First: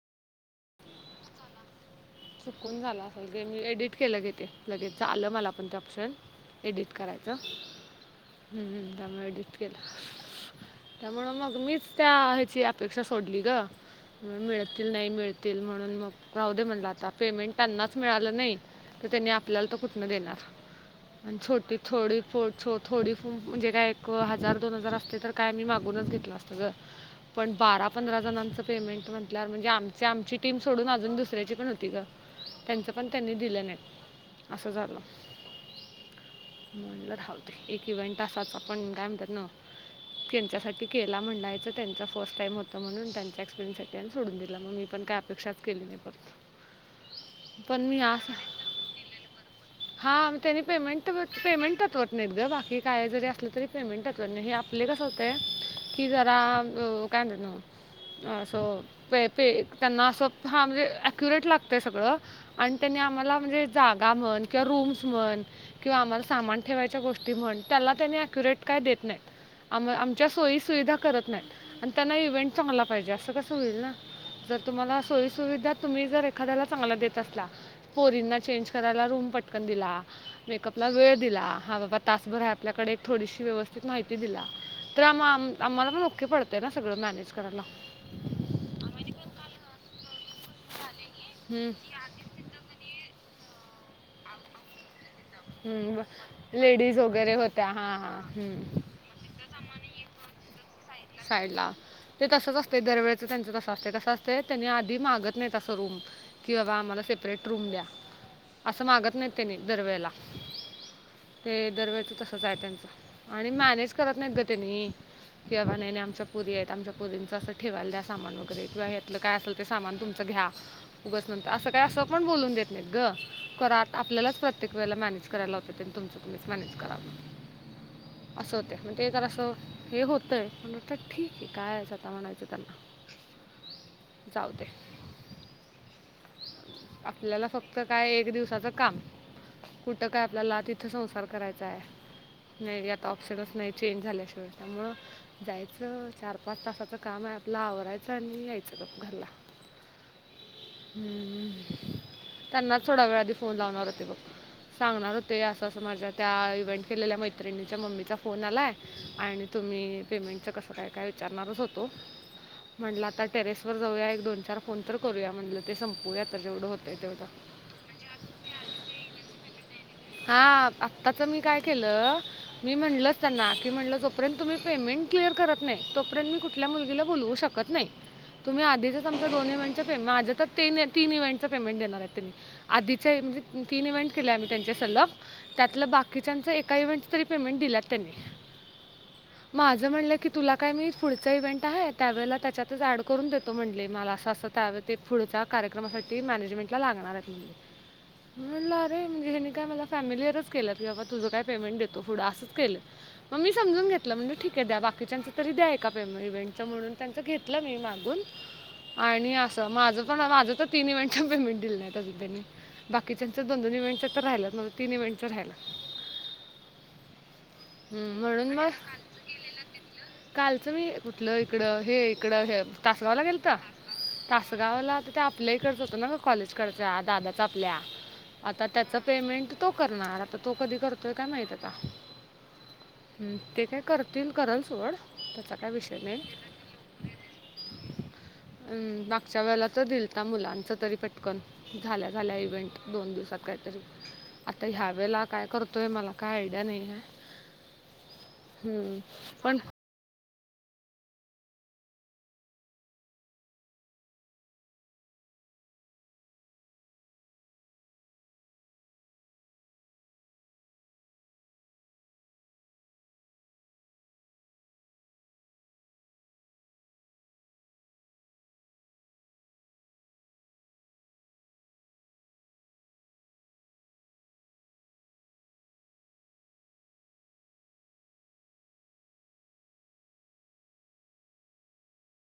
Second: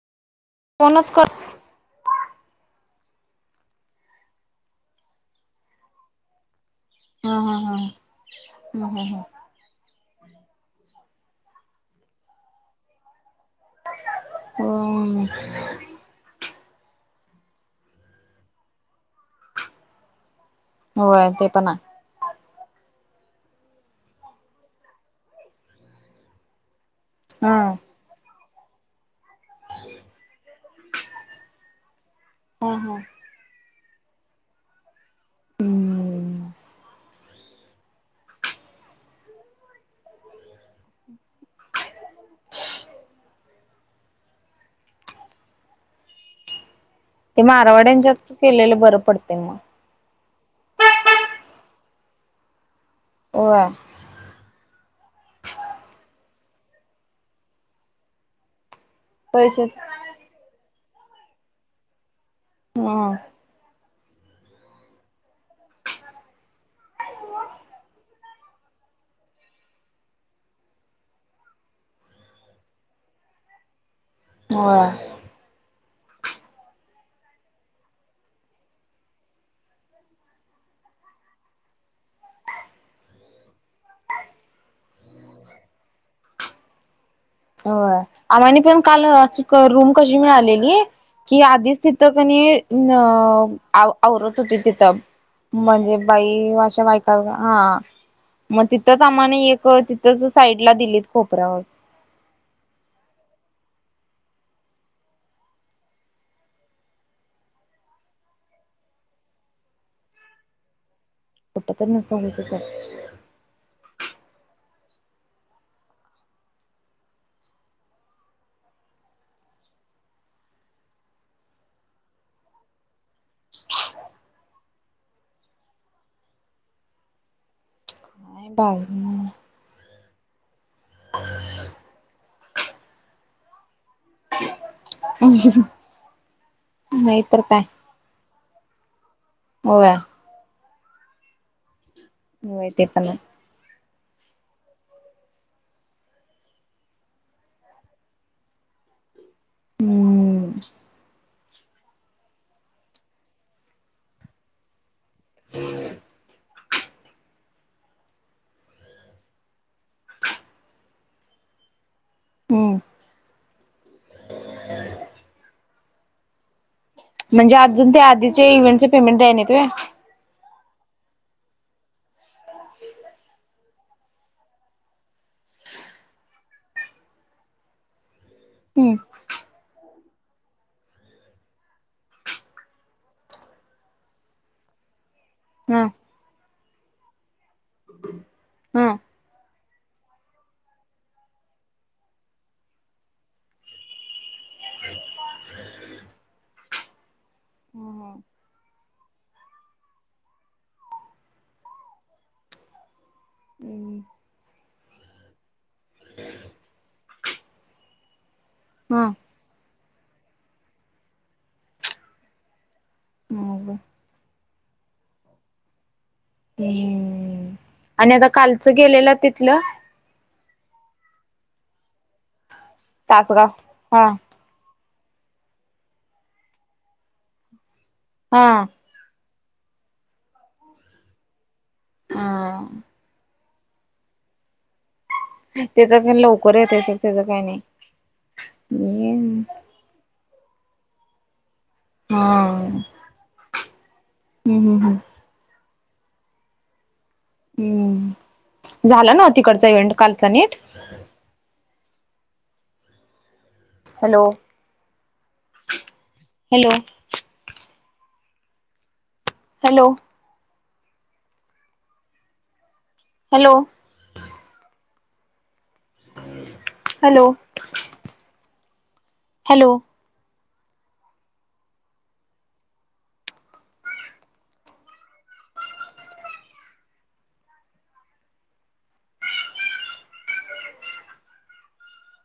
फोनच कर. [unintelligible] चुकून झालं असेल ग मी एडिट केलं लगेच आलं मला पण ते ऑप्शन. एडिट हा करायचं हा हा हा हा हा. त्यामुळे एडिट के त्यामुळ मग मीच त्या ह्याची अपेक्षा सोडली ग. मिळतील नाही हम्म मिळतील म्हणून मग राहू दे म्हणल आता पेमेंट त्यांनाच मिळालं नाही. तर त्यांनी आपल्याला तर कुठन देणार होय आणि ते पण छोटी आहे. थोडी पोट थोडी म्हणजे काय एक हजार दोन हजार असते तर काय मी मागूनच घेतल असते ग. पण हा बारा पंधरा जणांच पेमेंट म्हटल्यावर म्हणजे आप ते आमची टीम सोडून अजून दुसऱ्याची पण होती गं हा त्यांचं हा. पण त्यांनी दिलं नाहीत. असं झालं हम्म मग म्हणलं राहू दे. एक इव्हेंट असाचा पण काय म्हणतात न त्यांच्यासाठी केला म्हनायचं त्यांच्या फर्स्ट टाइम होतं म्हणून त्यांच्या एक्सपिरियन्ससाठी आम्ही सोडून दिला मग मी पण काय अपेक्षा केली नाही परत. ते पण मी मारवाड्यांच्यात असं केलेलं बरं पडत मग. हा त्यानी पेमेंट पेमेंट होत नाहीत ग बाकी काय जरी असलं तरी होय. पेमेंट तर हे आपले कसं काय की जरा काय म्हणते ना अस प पे पैसेच त्यांना असं हा म्हणजे अक्युरेट लागतय सगळं आणि त्यांनी हा. आम्हाला म्हणजे जागा म्हण किंवा रूम्स म्हण किंवा आम्हाला सामान ठेवायच्या गोष्टी म्हण त्याला त्यांनी अक्युरेट काय देत नाही. आम आमच्या सोयी सुविधा करत नाहीत आणि त्यांना इव्हेंट चांगला पाहिजे असं कस होईल ना. जर होय तुम्हाला सोई सुविधा तुम्ही जर एखाद्याला चांगल्या देत असला पोरींना चेंज करायला रूम पटकन दिला मेकअप ला वेळ दिला हा बाबा तासभर आहे आपल्याकडे एक थोडीशी व्यवस्थित माहिती दिला. तर आम-आम्हाला पण ओके पडतंय ना सगळं मॅनेज करायला. आम्हानि पण काल अशी रूम कशी मिळालेली की आधीच तिथं कणी आवरत होती तिथं म्हणजे हम्म बाई अशा लेडीज बायका वगैरे हा होत्या हां मग हां तिथंच आम्हाला एक तिथंच साईडला दिलीत कोपऱ्यावर साईडला ते तसंच असत दरवेळेच त्यांचं तसं असत. तसं असतय त्यांनी आधी मागत नाही असं रूम. कि बाबा आम्हाला सेपरेट रूम द्या असं मागत नाही त्यांनी दरवेळेला. ते कुठ तर दरवेळच नको तसच आहे त्यांचं आणि मॅनेज करत नाहीत ग त्यांनी. किं बाबा नाही नाही आमच्या पोरी आहेत. आमच्या पोरीचं असं ठेवायला द्या सामान वगैरे किंवा यातलं काय असेल. ते सामान तुमचं घ्या. उगच म्हणत असं काय असं पण बोलून देत नाही ग आपल्यालाच प्रत्येक वेळेला मॅनेज करायला लावतात ते तुमचं तुम्हीच मॅनेज करा. असं होतंय ते बाई जरासं हे होतंय. आता ठीक आहे कायचं आता म्हणायचं त्यांना. जाऊ दे नाही तर काय. तिथं काय एक दिवसाचं काम. होय कुठं काय आपल्याला तिथे संसार करायचा आहे होय ते नाही यात पण आहे ऑप्शनच नाही. चेंज झाल्याशिवाय त्यामुळ जायचं चार पाच तासाचं काम आहे आपला आवरायचं आणि यायचं ग घरला. हम्म हम्म त्यांनाच थोडा वेळ आधी फोन लावणार होते बघ. सांगणार होते असं असं माझ्या त्या इव्हेंट केलेल्या मैत्रिणीच्या मम्मीचा फोन आलाय. आणि तुम्ही पेमेंटच कसं काय काय विचारणारच होता हम्म म्हंटलं आता टेरेसवर जाऊया एक दोन चार फोन तर करूया म्हटलं. ते संपूया तर जेवढं होतय तेवढं. म्हणजे अजून ते आधीचे इवेंटचे पेमेंट द्याय नाहीत होय हा आत्ताच मी काय केलं मी म्हटलं त्यांना की म्हटलं जोपर्यंत तुम्ही पेमेंट क्लियर करत नाही तोपर्यंत मी कुठल्या मुलगीला बोलवू शकत नाही तुम्ही हम्म आधीचच आमच दोन इव्हेंट च पे माझतर तीन तीन इव्हेंट पेमेंट देणार आहेत त्यांनी आधीचे म्हणजे तीन इव्हेंट केले आम्ही त्यांचे सलग हा त्यातल बाकीच्यांच एका इव्हेंटच तरी पेमेंट दिल्यात त्यांनी हा माझं म्हणलं की तुला काय मी पुढच इव्हेंट हाय त्यावेळेला त्याच्यातच ऍड करून देतो म्हणले मला असं असं त्यावेळेस ते पुढच्या कार्यक्रमासाठी मॅनेजमेंटला लागणार आहेत मी म्हणलं अरे म्हणजे हे काय मला फॅमिलीअरच केल्यात की बाबा तुझं काय पेमेंट देतो पुढं असंच केलं मग मी समजून घेतलं म्हणलं ठीक आहे द्या बाकीच्याच तरी द्या एका इव्हेंटचं म्हणून त्यांच घेतलं मी मागून हा आणि असं माझं पण माझं तर तिन इव्हेंटच पेमेंट दिलं नाहीत अजून त्यांनी कितीनच दोन मग दोन तर राहिल्यात माझं तीन इव्हेंटचं राहिलं हू आणि हम्म, आता म्हणून कालच मग गेलेला तिथलं कालचं मी कुठलं इकडं हे इकडं हे तासगावला तासगाव गेलता हा तासगावला त्या आप आपल्याइकडच होतं ना का कॉलेज कडच्या दादाच आपल्या हा आता त्याच पेमेंट तो करणार आता तो कधी करतोय काय माहित आता हा हू ते काय करतील करल सोड त्याचा काय त्याच विषय नाही लवकर येतय सोड त्याच काय नाही अ हम्म मागच्या वेळेला तो दिलता मुलांचं तरी पटकन झाल्या हा झाल्या इव्हेंट हम्म दोन दिवसात कायतरी आता हम्म ह्या हम्म वेळेला काय करतोय मला काय आयडिया नाही हाय हू झाला ना पण तिकडचा इव्हेंट कालचा नीट hello hello hello hello hello hello